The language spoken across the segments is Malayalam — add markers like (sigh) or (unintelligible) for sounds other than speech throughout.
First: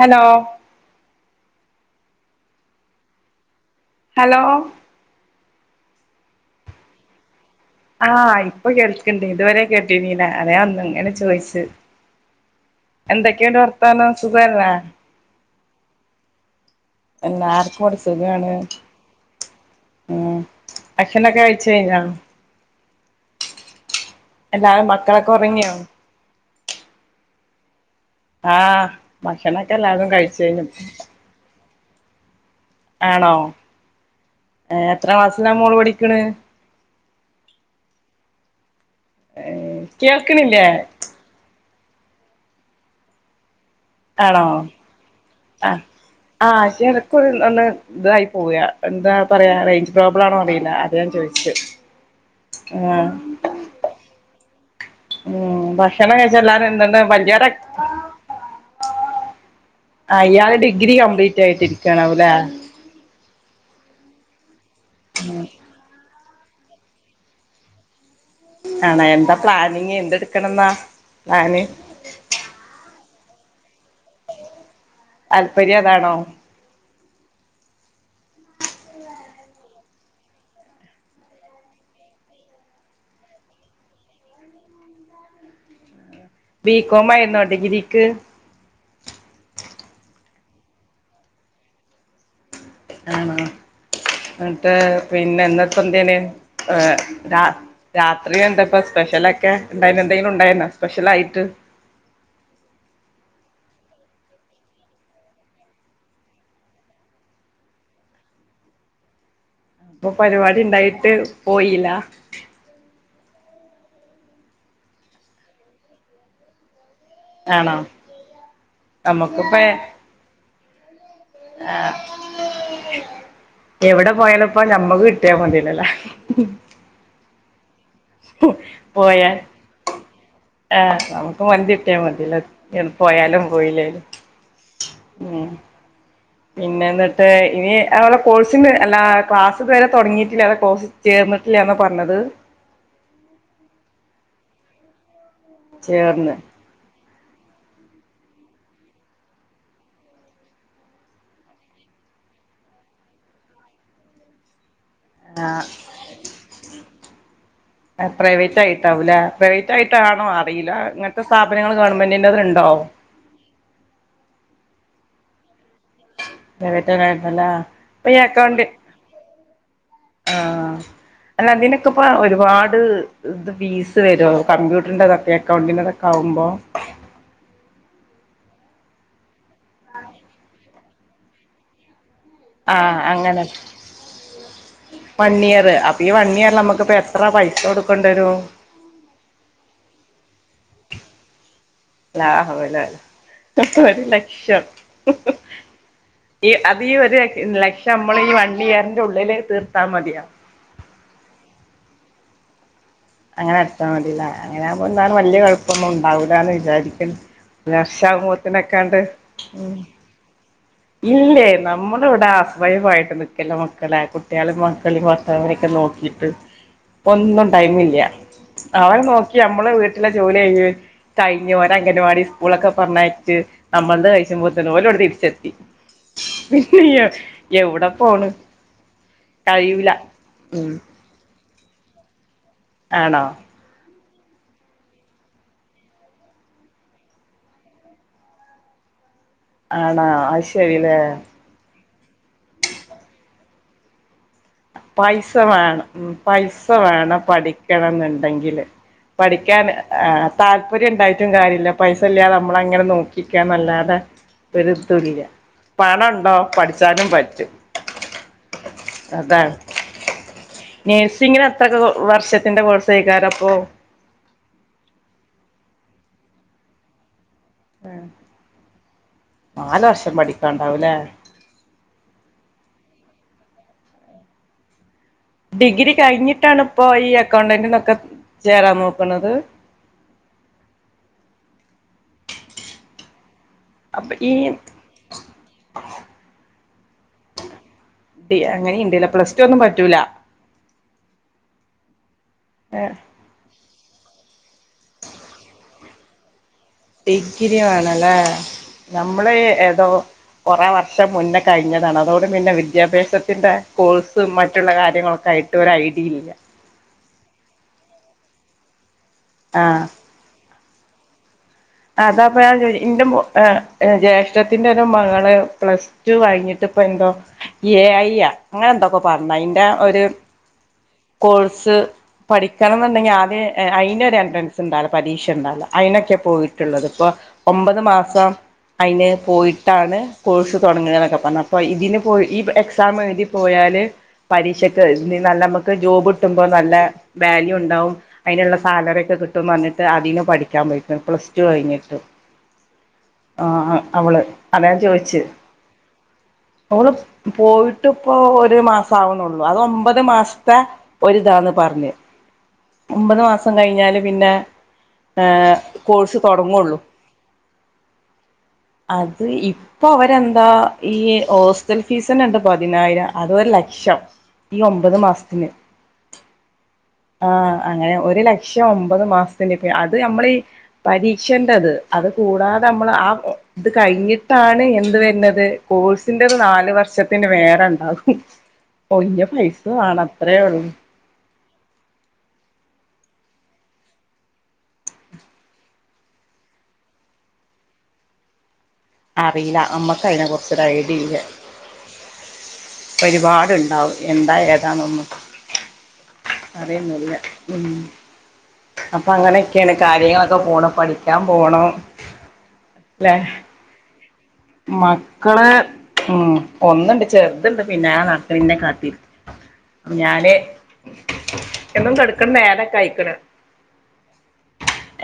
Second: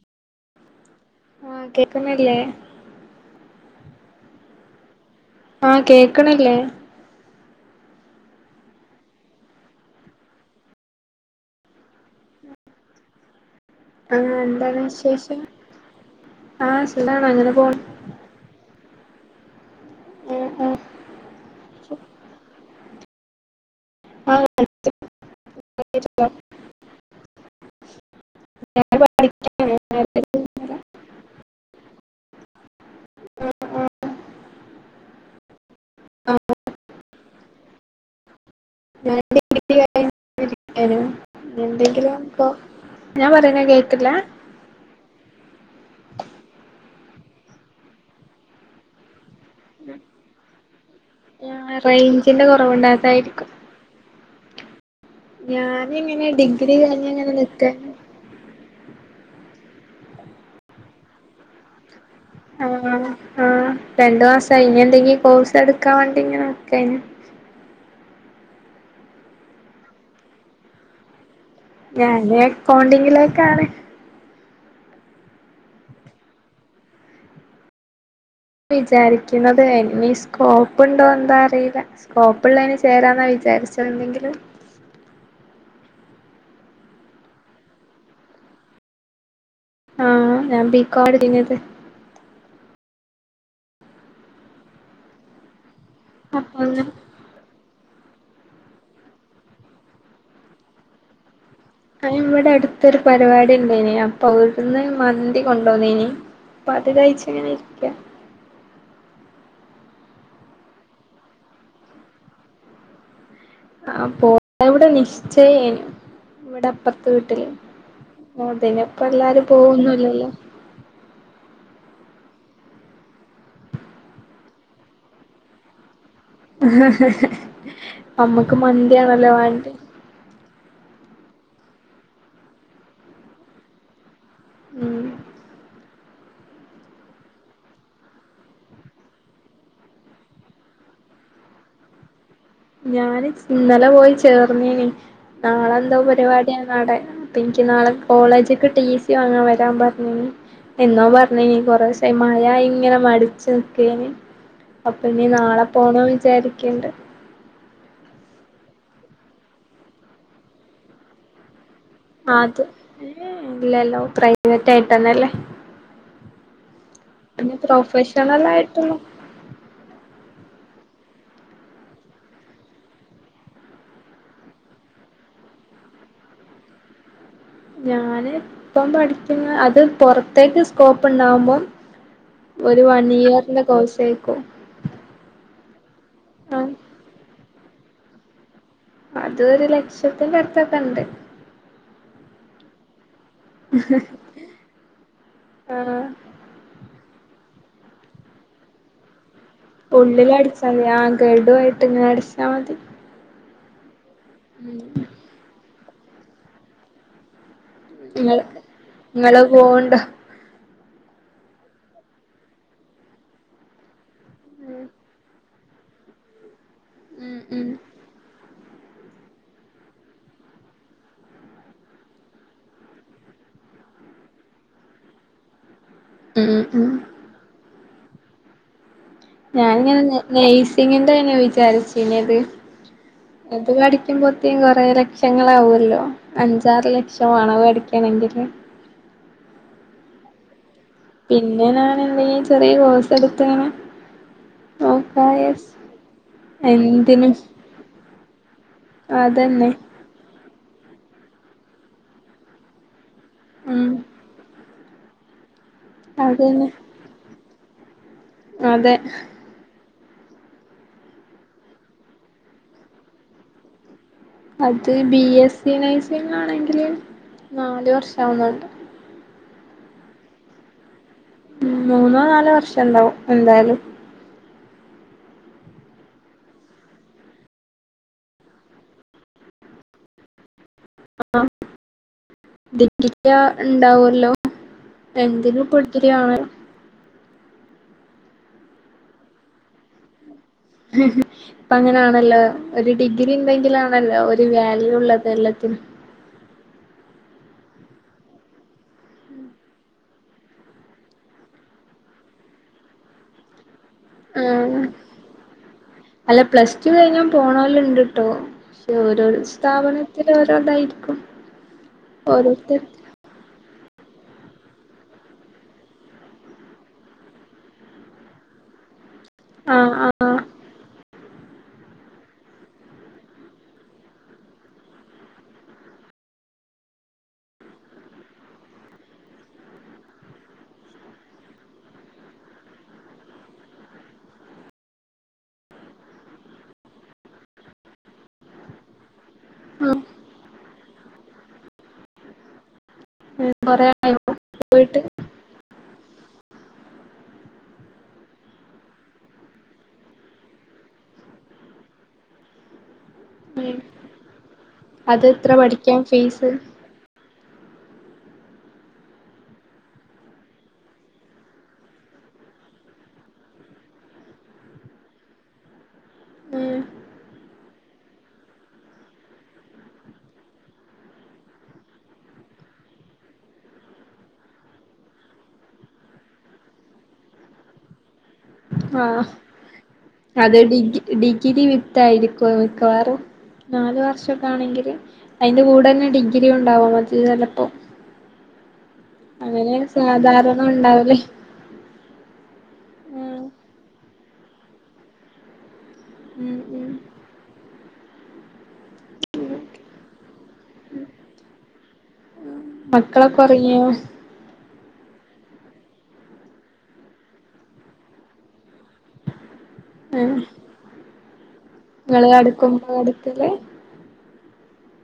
ഹലോ ആഹ് കേക്കുന്നില്ലേ ഹലോ ആഹ് കേക്കണില്ലേ ആഹ് ഇപ്പൊ കേൾക്ക്ണ്ട് ഇതുവരെ കേട്ടി നീന അതേ വന്നു ഇങ്ങനെ ചോയിച്ച് എന്തൊക്കെയിണ്ട് വർത്താനം ആ സുഖല്ലേ എന്താണ് വിശേഷം ആഹ് സുഖാണ് അങ്ങനെ പോണ് എല്ലാർക്കും ഇവിടെ സുഖാണ് ഉം ആഹ് ഭക്ഷണൊക്കെ കഴിച്ച് കഴിഞ്ഞാ ആഹ് എല്ലാരും മക്കളൊക്കെ ഉറങ്ങിയോ ആഹ് ഭക്ഷണൊക്കെ എല്ലാരും കഴിച്ച് കഴിഞ്ഞു ആണോ ഏ എത്ര ക്ലാസ്സിലാ മോള് പഠിക്കണ് ഏ കേൾക്കണില്ലേ (unintelligible) ഞാൻ പറയുന്ന കേ ആണോ ആഹ് ആ (unintelligible) ഇതായി പോവുക എന്താ പറയാ റേഞ്ച് പ്രോബ്ലം ആണോ അറിയില്ല അത് ഞാൻ ചോദിച്ചു ആഹ് റേഞ്ചിന്റെ ആ കുറവുണ്ടായതായിരിക്കും ഉം ഭക്ഷണം ഞാനിങ്ങനെ കഴിച്ച എല്ലാരും ഡിഗ്രി എന്തണ്ട് കഴിഞ്ഞിങ്ങനെ വല്യാ നിക്കാണ് ആ ഇയാളെ ഡിഗ്രി കംപ്ലീറ്റ് ആയിട്ടിരിക്കും ണാവല്ലേ ആഹ് ആഹ് രണ്ട് മാസ കഴിഞ്ഞിണ്ടങ്കി കോഴ്സ് എടുക്കാ വേണ്ടി ഇങ്ങനെ ഒക്കെന ആണാ എന്താ പ്ലാനിങ് എന്തെടുക്കണംന്നാ പ്ലാന് ഞാന് അക്കൗണ്ടിങ്ങിലാ ക്കാണ് താല്പര്യം അതാണോ വിചാരിക്കുന്നത് ഇനി സ്കോപ്പ് ഉണ്ടോ എന്താ അറിയില്ല സ്കോപ്പുള്ളതിന് ചേരാന്നാ വിചാരിച്ചത് എന്തെങ്കിലും ബീകോം ആയിരുന്നോ ഡിഗ്രിക്ക് ആ ഞാൻ ബീക്കോ എടുത്തീന്നത് ആണോ എന്നിട്ട് പിന്നെന്താ പൊന്തേനു അപ്പൊ ആ അങ്ങനെ രാ രാത്രി എന്താപ്പ സ്പെഷ്യലൊക്കെ ഉണ്ടായിരുന്നാ എന്തെങ്കിലും ഉണ്ടായിരു ന്നോ സ്പെഷ്യൽ ആയിട്ട് ആ ഇവിടെ അടുത്തൊരു പരിപാടി ഉണ്ടായിന് അപ്പൊ അവിടുന്ന് മന്തി കൊണ്ടുവന്നിനു അപ്പ അത് കഴിച്ച് ഇങ്ങനെ ഇരിക്കാ അപ്പൊ പരിപാടി ഉണ്ടായിട്ട് പോയില്ല ആ പോ ഇവിടെ നിശ്ചയേന് ഇവിടെ അപ്പറത്ത് വീട്ടില് ആണോ (inaudible) അപ്പൊ എല്ലാരും നമുക്കിപ്പ പോവൊന്നുല്ലല്ലോ ആ എവിടെ പോയാല ഇപ്പം ഞമ്മക്ക് കിട്ടിയാൽ മതീല്ലോ ല്ലേ അമ്മക്ക് മന്തിയാണല്ലോ വേണ്ടിയെ ആ നമുക്ക് മന്തിട്ട്യാ മതീല്ലോ എന് പോയാലും പോയില്ലേലും ഉം പിന്നെ എന്നിട്ട് ഇനി അങ്ങനെ കോഴ്സിന് അല്ല ക്ലാസ്സ് ഇത് വരെ തൊടങ്ങിയിട്ടില്ല അല്ല കോഴ്സിനു ചേർന്നിട്ടില്ല്യന്ന പറഞ്ഞത് ഞാന് ഇന്നലെ പോയി ചേർ ന്നിനു നാളെന്തോ ചേർന്ന് പരിപാടിയാരുന്നു ആടെ അപ്പ എനിക്ക് നാളെ കോളേജ്ക്ക് ടി സി വാങ്ങാൻ വരാൻ പറഞ്ഞിനു എന്നോ പറഞ്ഞിനു കൊറേസായി മഴ ഇങ്ങനെ മടിച്ചു നിക്കേയ്ന് അപ്പൊ ഇനി നാളെ ആഹ് പോണം വിചാരിക്കണ്ട് പ്രൈവറ്റ് ആയിട്ടാവൂല്ലേ പ്രൈവറ്റ് ആയിട്ടാണോ അറിയില്ല അങ്ങനത്തെ സ്ഥാപനങ്ങൾ ഗവൺമെന്റിന്റെത് അത് ഉണ്ടോ ഇല്ലല്ലോ പ്രൈവറ്റ് ട്ടായിട്ടന്നല്ലേ പ്രൈവറ്റ് യിരുന്നല്ല അപ്പോ ഈ അക്കൗണ്ട് ആയിട്ടുള്ള ആ അല്ല അതിനൊക്കെ ഇപ്പ ഒരുപാട് ഇത് ഫീസ് വരോ കമ്പ്യൂട്ടറിന്റെതൊക്കെ അക്കൗണ്ടിന്റെതൊക്കെ ആവുമ്പോ ഞാന് ഇപ്പം പഠിക്കുന്ന അത് പുറത്തേക്ക് സ്കോപ്പ് ഉണ്ടാവുമ്പം ആ ഒരു വൺ അങ്ങനെ ഇയറിന്റെ കോഴ്സായിരിക്കും വൺ ഇയർ അപ്പൊ ഈ വൺ ഇയർ ആ നമുക്കിപ്പോ എത്ര പൈ കൊടുക്കേണ്ടി വരും അത് ഒരു ലക്ഷത്തിന്റെ അടുത്തൊക്കെ ഇണ്ട് ലാ ഹൌല ഒരു ലക്ഷം ആഹ് ഈ അതീ ഒരു ലക്ഷം നമ്മളീ വണ്ടി അതിനുള്ളില് പുള്ളിൽ അടിച്ചാല ആ ഗഡു ആയിട്ട് ഇങ്ങനെ അട ആ മതി അങ്ങനെടുത്താ മ അങ്ങനെ ഉം ആവുമ്പോ ന്താണ് വല്യ കെഴ ഇപ്പന്നും ഉണ്ടാവൂലാന്ന് വിചാരിക്ക്ണ്. ഒരു ഇങ്ങള് വർഷവുമ്പോതിനൊക്കണ്ട് ഇങ്ങള് പോവ്ണ്ടോ ഇല്ലേ നമ്മുടെ ഇവിടെ ഹൗസ് വൈഫ് നിക്കല്ല മക്കളെ കുട്ടികളേം മക്കളും ഭർത്താവിനേം ക്കെ നോക്കിട്ട് ഉം ഒന്നും ഉം ടൈമില്ല അവർ നോക്കി നമ്മള് വീട്ടിലെ ജോലി ചെയ്യ് കഴിഞ്ഞ് ഓര അംഗൻവാടി സ്കൂളൊക്കെ പറഞ്ഞയച്ച് നമ്മൾത് കഴിച്ചു മ്പോത്തിന് ഓല് ഇവിടെ തിരിച്ചെത്തി ഉം പിന്നെ ഉം എ എവട പോണ്. കഴിയൂല ഞാനിങ്ങനെ ഉം നെയ്സിങ്ങിന്റെ (unintelligible) വിചാരിച്ചീന്നത് ആണോ അത് പഠി കുറ്റും പൊത്തീം കൊറെേ ലക്ഷങ്ങളാവല്ലോ അഞ്ചാറ് ലക്ഷം അണവ് അടിക്കണെങ്കില് ആണാ അ ശരി പിന്നെ ഞാൻ എന്തെങ്കിലും ചെറിയ കോഴ്സ് എടുത്ത്ങ്ങനെ നോക്കാ പൈസ വിചാരിച്ച് വേണം ഉം പൈസ വേണം എന്തിനും പഠിക്കണം എന്നു ണ്ടെങ്കില് പഠിക്കാൻ അതന്നെ ആ താല്പര്യം ഇണ്ടായിട്ടും കാര്യല്ല പൈസ ഇല്ലതെ നമ്മള അങ്ങനെ നോക്കി ഉം രിക്കാന്നല്ലാതെ (unintelligible) പണ ണ്ടോ അതന്നെ പഠിച്ചാനും പറ്റും. അതെ അതാണ് നേഴ്സിങ്ങിന് എത്രക്ക വർഷത്തിന്റെ കോഴ്സ് എയക്കാരാപ്പോ അത് ബി എസ് സി നൈസിങ്ങാണെങ്കില് നാല് വർഷാവുന്നുണ്ട് നാല് വർഷം പടിക്കണ്ടാവൂലെ ഉം മൂന്നോ നാലോ വർഷം ണ്ടാവും എന്തായാലും ഡിഗ്രി കഴിഞ്ഞിട്ടാണ് ഇപ്പോ ഈ അക്കൗണ്ടന്റിന്നൊക്കെ ചേരാൻ നോക്കണത് ആ ഡിഗ്രി (unintelligible) അപ്പൊ ഉണ്ടാവല്ലോ ഈ എന്തിനും ഇപ്പ ഡിഗ്രി ആണല്ലോ അങ്ങനി ഒണ്ട്ല്ലെ പ്ലസ് ടു ഒന്നും പറ്റൂല ഇപ്പം അങ്ങനെയാണ് അല്ലാ ഡിഗ്രി എന്തെങ്കിലും അല്ല ഒരു വാല്യൂ ഉള്ളത് എല്ലാത്തിനും ഡിഗ്രി ആണല്ലേ നമ്മള് ഏതോ കുറെ വർഷം മുന്നേ കഴിഞ്ഞതാണ് അതോട് പിന്നെ വിദ്യാഭ്യാസത്തിന്റെ കോഴ്സും മറ്റുള്ള ആഹ് കാര്യങ്ങളൊക്കെ ആയിട്ട് ഒരു ഐഡിയ ഇല്ല പോണോല് ണ്ട് ട്ടോ ഓരോരോ സ്ഥാപനത്തിൽ ഓരോ അതായിരിക്കും അ അതപ്പോ ഞാൻ ചോയ് ൻ്റെ മോ എ ജ്യേഷ്ഠത്തിന്റെ ഒരു മകള് പ്ലസ് ടു കഴിഞ്ഞിട്ട് ഇപ്പോ എന്തോ എ ഐ അങ്ങനെ എന്തോക്കൊ പറഞ്ഞയ്ന്റെ ആഹ് ഒരു ആഹ് കോഴ്സ് പഠിക്കണം എന്നുണ്ടെങ്കിൽ ആദ്യം അയിന് ഒരു എൻട്രൻസ് ഉണ്ടല്ലോ പരീക്ഷ ഉണ്ടാലോ അയിനോക്കെ പോയി ഇപ്പോ ഒമ്പത് മാസം അയിൻ പോയിട്ടാണ് കോഴ്സ് തൊടങ്ങ എന്നൊക്കെ പറഞ്ഞപ്പോ ഇതിന് പോയി ഈ എക്സാം എഴുതി പോയാൽ പരീക്ഷക്ക് നല്ല നമ്മൾക്ക് ജോബ് കിട്ടുമ്പോ നല്ല വാല്യൂണ്ടാവും അയിന്ള്ളെ സാലറി ഒക്കെ കിട്ടും പറഞ്ഞിട്ട് ഉം അതിന് പഠിക്കാൻ പോയക്ക പ്ലസ് റ്റു കഴിഞ്ഞിട്ട് ആ കൊറേ അവള് ആയോ അതാ ഞാൻ പോയിട്ട് ചോദിച്ചേ നമ്മള് പോയിട്ട് ഇപ്പൊ ഒരു മാസം ഓൾ ഓൾ ഓള് പോയിട്ട് പോ ഒര് മാസം ആവുന്നുള്ളു അത് ഒമ്പത് മാസത്തെ ഒരിതാന്ന് പറഞ്ഞ് ഒമ്പത് മാസം കഴിഞ്ഞാല് പിന്നെ അത് എത്ര പഠിക്കാൻ കോഴ്സ് ഫീ തുടങ്ങുള്ളൂ അത് ഇപ്പോ അവരെന്താ ഈ ഹോസ്റ്റൽ ഫീസ് തന്നെണ്ട് പതിനായിരം അതും ഒരുലക്ഷം ഈ ഒമ്പത് മാസത്തിന് ഉം ആ അങ്ങനെ ഒരു ലക്ഷം ഒമ്പത് മാസത്തിന്ണ്ട് അത് നമ്മൾ പരീക്ഷൻ്റെദ് അത് കൂടാതെ നമ്മള് ആ ഇത് കഴിഞ്ഞിട്ടാണ് എന്ത് വരുന്നത് കോഴ്സിന്റെത് നാൽ വർഷത്തിന് വേറെ ഉണ്ടാകും ഒയിഞ്ഞ ആഹ് പൈസ വാണം അത് അത്രേള്ളൂ ഡിഗ് ഡിഗ്രി വിത്തായിരിക്കും അത് മിക്കവാറും നാലു വർഷൊക്കെ ആണെങ്കിൽ അതിന്റെ കൂടെ ന്നെ ഡിഗ്രി ഉണ്ടാവും മറ്റേത് ചിലപ്പോ അറീല അമ്മക്ക് അയിനെക്കുറിച്ച് സാധാരണ ഒരു ഐഡി ഇല്ല ഉണ്ടാവല് ഉം ഒരുപാട് ണ്ടാവും എന്താ ഏതാ എന്നൊന്നും ഉം ഉം അറിയൊന്നുല്ല ഉം അപ്പൊ അങ്ങനെക്കെയാണ് കാര്യങ്ങളൊക്കെ പോണേ പഠിക്കാൻ പോണം ല്ലെ മക്കളൊക്കെ ഉറങ്ങിയോ മക്കള് ഉം ഒന്ന്ണ്ട് ചെറുത്ണ്ട് പിന്നാലെ നട്ക്ക്ണ് ന്നെ കാട്ടീ ഞാന് എന്നും ങ്ങൾ കെടക്കണ കെടക്കുമ്പാ കെടക്കൽ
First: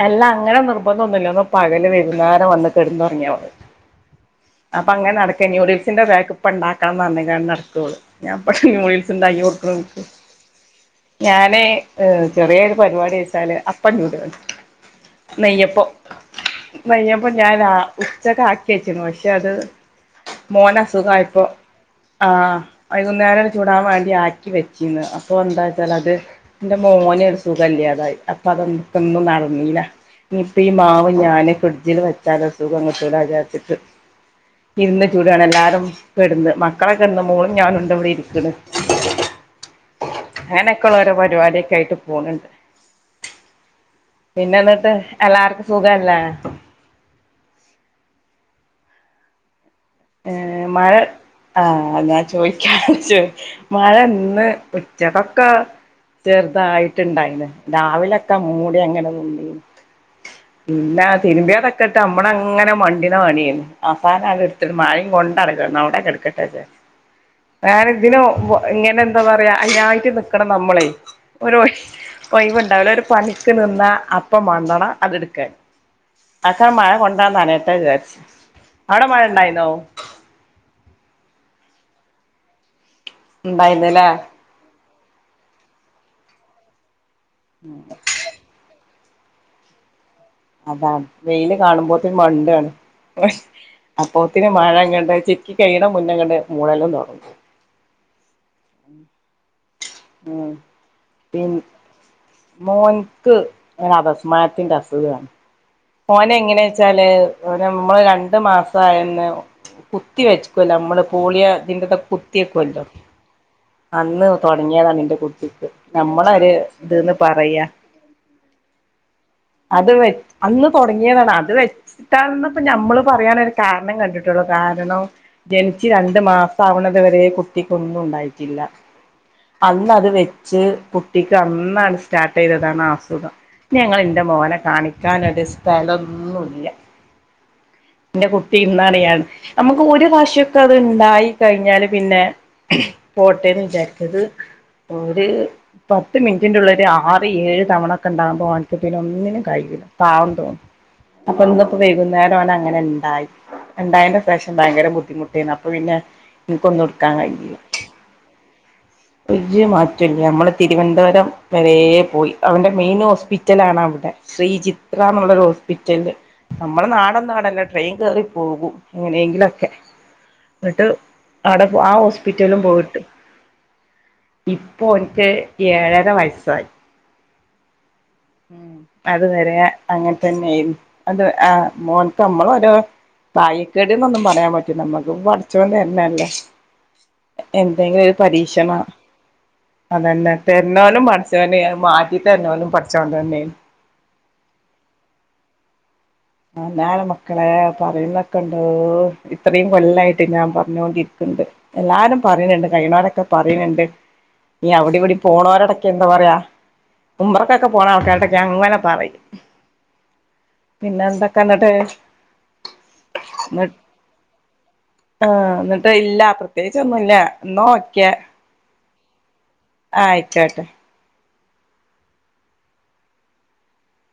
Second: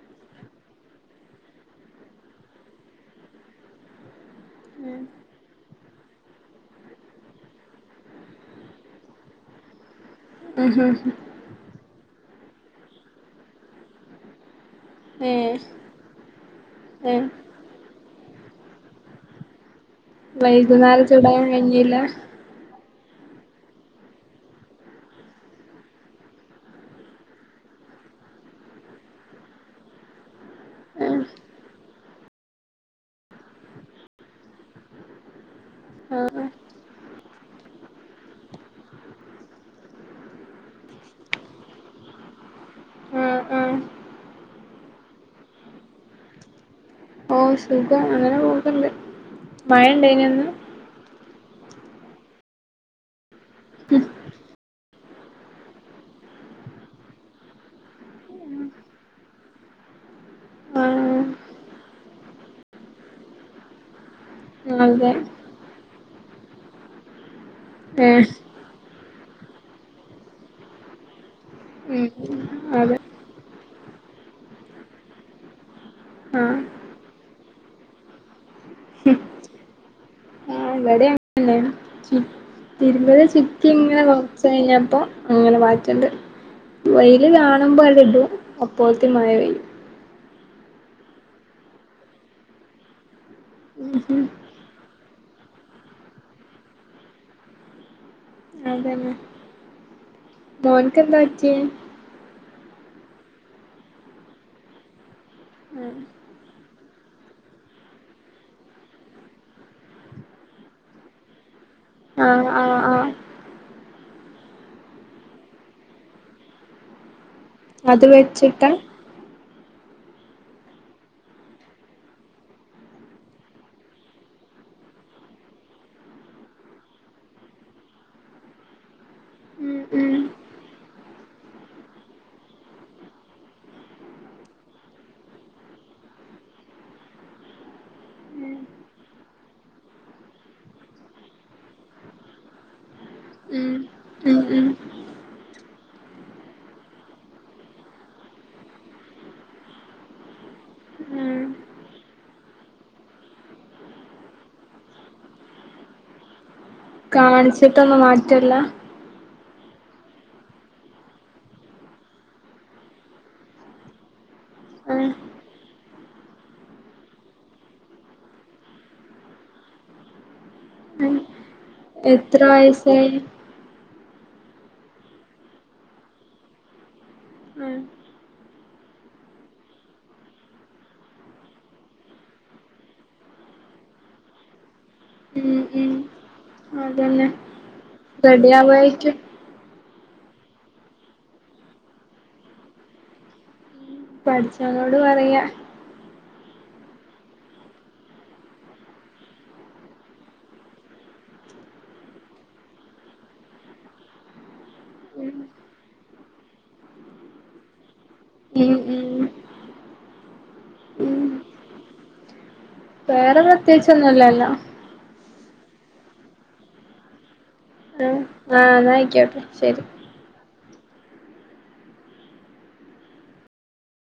എല്ലാ അങ്ങനെ നിർബന്ധം ഒന്നുല്ല ന്ന് പകല് വൈകുന്നരം വന്ന് കെട്ന്ന് ഒർങ്ങിയഓന് അപ്പൊ ഉം അങ്ങനെ നടക്ക നൂഡിൽസ്സിന്റെ പാക്ക് ഇപ്പ ഇണ്ടാക്കാം പറഞ് കാണ്ട് നടക്ക ഓള് ഞാൻ എപ്പ യൂഡിൽസ് ണ്ടാക്കികൊടുക്കണെ ഓക്ക് ഉം ഞാന് ഏ ചെറിയൊരു പരിപാടി വെച്ചാൽ അപ്പം ചുട ഏഹ് നെയ്യപ്പം ഏഹ് നെയ്യപ്പം ഞാന് രാ ഉച്ചക്ക് ആകി വെച്ചീണ് പഷേ അത്- മോന വൈകുന്നേരം അസുഖ ചൂടാൻ ആയപ്പൊ കഴിഞ്ഞില്ല ആ വൈകുന്നേരം ചൂടാൻ വേണ്ടി ആക്കി വെച്ചിന്ന് അപ്പൊ എന്താച്ചാല്അത് എന്റെ മോന് സുഖല്ലാതായി അപ്പൊ അതക്കൊന്നും നടന്നില ഇനിയിപ്പം ഈ മാവ് ഏഹ് ഞാന് ഫ്രിഡ്ജില് വെച്ചാല് സുഖം കിട്ടൂല വിചാച്ചിട്ട്- ഇരുന്ന് ചൂട്യാണ് എല്ലാരും ആഹ് കെടന്ന് മക്കളെ കെടുന്ന് മോളും ഞാനുണ്ട് ഇവിടെ ഇരിക്കണ് അങ്ങനൊക്കെയുള്ള ഓരോ പരിപാടിയൊക്കെ ആയിട്ട് പോണണ്ട് ആഹ് ആഹ് പിന്നെ എന്നിട്ട് എല്ലാർക്കും സുഖല്ലേ- ഓ സുഖാ അങ്ങനെ പോന്നുണ്ട്- മഴ ഇണ്ടേനേന്ന്- ഏഹ് മഴ ആഹ് ഞാൻ ചോദിക്കാ വച് മഴ ഇന്ന് ഉച്ചക്കൊക്കെ ചെറുതായിട്ടുണ്ടായിന്ന് രാവിലൊക്കെ മൂടി അങ്ങനെ നിന്ന് പിന്നെ ആഹ് തിരുമ്പിയതൊക്കെ ഇട്ട് നമ്മള അങ്ങനെ മണ്ടിന മേണന്ന് അവസാന - എ മഴയും അതെ കൊണ്ട നടക്ക അവടെ- എടുക്കട്ടെച്ചെ- ഞാന ഇതിന് ഏഹ് മുമ്പ് ഇങ്ങനെ എന്താ പറയാ അതിനായിട്ട് നിക്കണം നമ്മളെ ഒരു ഉം ഒഴിവ്വുണ്ടാവില്ല അതെ ഒരു പണിക്ക് നിന്ന അപ്പം വണ്ടണം അത്ടുക്കൻ ആഹ് അത മഴ കൊണ്ടന്നാനനയട്ടേന്ന് വിചാരിച്ച അവിടെ മഴ ഇണ്ടായിന്നോ- ആഹ് തിരുമല് ചുറ്റി ഇങ്ങനെ ഉണ്ടായിരുന്നല്ലേ കൊറച്ച് കഴിഞ്ഞപ്പം- അങ്ങനെ വാറ്റണ്ട് വൈ ഇത് കാണുമ്പോ (unintelligible) പോലത്തി മയ പെയ്യും- അതാണ് വെയില് കാണുമ്പോത്തിന് മണ്ടാണ് അപ്പോത്തിന് മഴ എങ്ങണ്ട് ചെക്കി കഴിയണം മുന്നങ്ങണ്ട് മൂളലും തൊടങ്ങു അതന്നെ മോന്ക്ക് എന്താ പി പറ്റിയെ- മോൻക്ക് അഭസ്മാരത്തിന്റെ അസുഖാണ്- ഓന എങ്ങനെ വെച്ചാല് ഓനെ നമ്മള് രണ്ടു മാസയെന്ന് കുത്തി വെച്ചക്കല്ലോ നമ്മള് പോളിയ- അതിന്റെത ആഹ് ആഹ് കുത്തിയേക്കല്ലോ- ആഹ് അന്ന് തൊടങ്ങിയതാണ് എന്റെ കുട്ടിക്ക് നമ്മളര് ഇതിന്ന്- അത് വെച്ചിട്ടാ- അത് വെ അന്ന് തൊടങ്ങിയതാണ് അത് വെച്ചിട്ടാപ്പോ ഞമ്മള് പറയാനൊരു കാരണം കണ്ടിട്ടുള്ളൂ കാരണം ജനിച്ച് രണ്ട മാസം ആവണതു വരെ കുട്ടിക്ക് ഒന്നും ഉണ്ടായിട്ടില്ല ഉം അന്ന്ത് ഉം വെച്ച് കുട്ടിക്ക് അന്നാണ് സ്റ്റാർട്ട് ചെയ്തതാണ് ആ അസുഖം ഞങ്ങള് എന്റെ മോനെ കാണിക്ക ക്കാന് ഒരു സ്ഥലംഒന്നുല്ല എന്റെ കുട്ടി ഇന്നറിയാ നമുക്ക് ഒരു പ്രാവശ്യംക്കെ അത് ഉണ്ടായി കഴിഞ്ഞാല് പിന്നെ പോട്ടേന്ന് ഉം വിചാരിക്കാംഇത് ഉം ഉം ഒരു പത്ത് മിനിറ്റിന്റെള്ളി ആറ് ഏഴ് തവണ ഒക്കെ ഉണ്ടാകുമ്പോ ആൾക്ക്പിന്നെ ഒന്നിനും കഴിയൂല്ല- പാവം തോന്നും അപ്പൊ ഉം ഇന്നിപ്പോ വൈകുന്നേരം അവനങ്ങനെ ഇണ്ടായി ഇണ്ടായന്റെ പ്രശം ഭയങ്കര ബുദ്ധിമുട്ടാണ് അപ്പൊ പിന്നെ- ഇനിക്കൊന്നും എടുക്കാൻ കഴിഞ്ഞില്ല കാണിച്ചിട്ടൊന്നും മാറ്റല്ല- ഒരു മാറ്റല്ല മ്മള് തിരുവനന്തപുരം വരെ പോയി അവന്റെ മെയിൻ ഹോസ്പിറ്റലാണ് അവിടെ ശ്രീജിത്ത്- ആഹ് റാമുള്ളരു ഹോസ്പിറ്റല് നമ്മള നാടൊന്നല്ലല്ലോ ട്രെയിൻ കേറി പോകും എങ്ങനെയെങ്കിലുംഒക്കെ എന്നിട്ട്- ഉം ആടെ ആ എത്ര ഹോസ്പിറ്റലും പോയിട്ട്- വയസായി ഇപ്പൊ ഓനിക്ക് ഏഴര വയസ്സായി- ആഹ് ഉ അത് വരെ അങ്ങനെ തന്നെയായി അത് ആഹ മോൻക്ക് നമ്മളൊരോ തായിക്കേടന്ന്ഒന്നും പറയാൻ പറ്റി നമ്മുക്ക് ഉം പഠിച്ചൊൻ ഉം തരുന്നല്ലേ- അതന്നെ എന്തെങ്കിലും ഒരു റെഡി പരീക്ഷണാ- ആവായിരിക്കും അതന്നെ തരന്നോലും പഠച്ചോന മാറ്റി തരന്നോലും പഠച്ചോ- ച്ചോൻ തന്നെ പടച്ചോനോട് പറയാ- താണ് മക്കളെ പറയുന്നക്കണ്ടോ ഇത്രയും കൊല്ലായിട്ട് ഞാൻ പറഞ്ഞോണ്ടിരിക്കുണ്ട് എല്ലാരും പറയുന്നുണ്ട് കഴിയണവരൊക്കെ പറയുന്നുണ്ട് നീ അവിടെയും ഇവിടെയും ഉം പോണവരോടൊക്കെ എന്താ പറയാ ഉമ്റക്കൊക്കെ പോണ ആൾക്കാരോട് ഞാൻ ഉം എങ്ങനെ പറയും ഉം പിന്നെ ഉം എന്തൊക്കെ ഉണ്ടെടേ വേറെ പ്രത്യേകിച്ച് ഒന്നുമില്ലല്ലോ ആഹ് എന്നിട്ട് ഇല്ല പ്രത്യേകിച്ചൊന്നുമില്ല എന്നാ ഓക്കേ ആ ന്നാ ആയിക്കോട്ടെ ശരി ആയിക്കോട്ടെ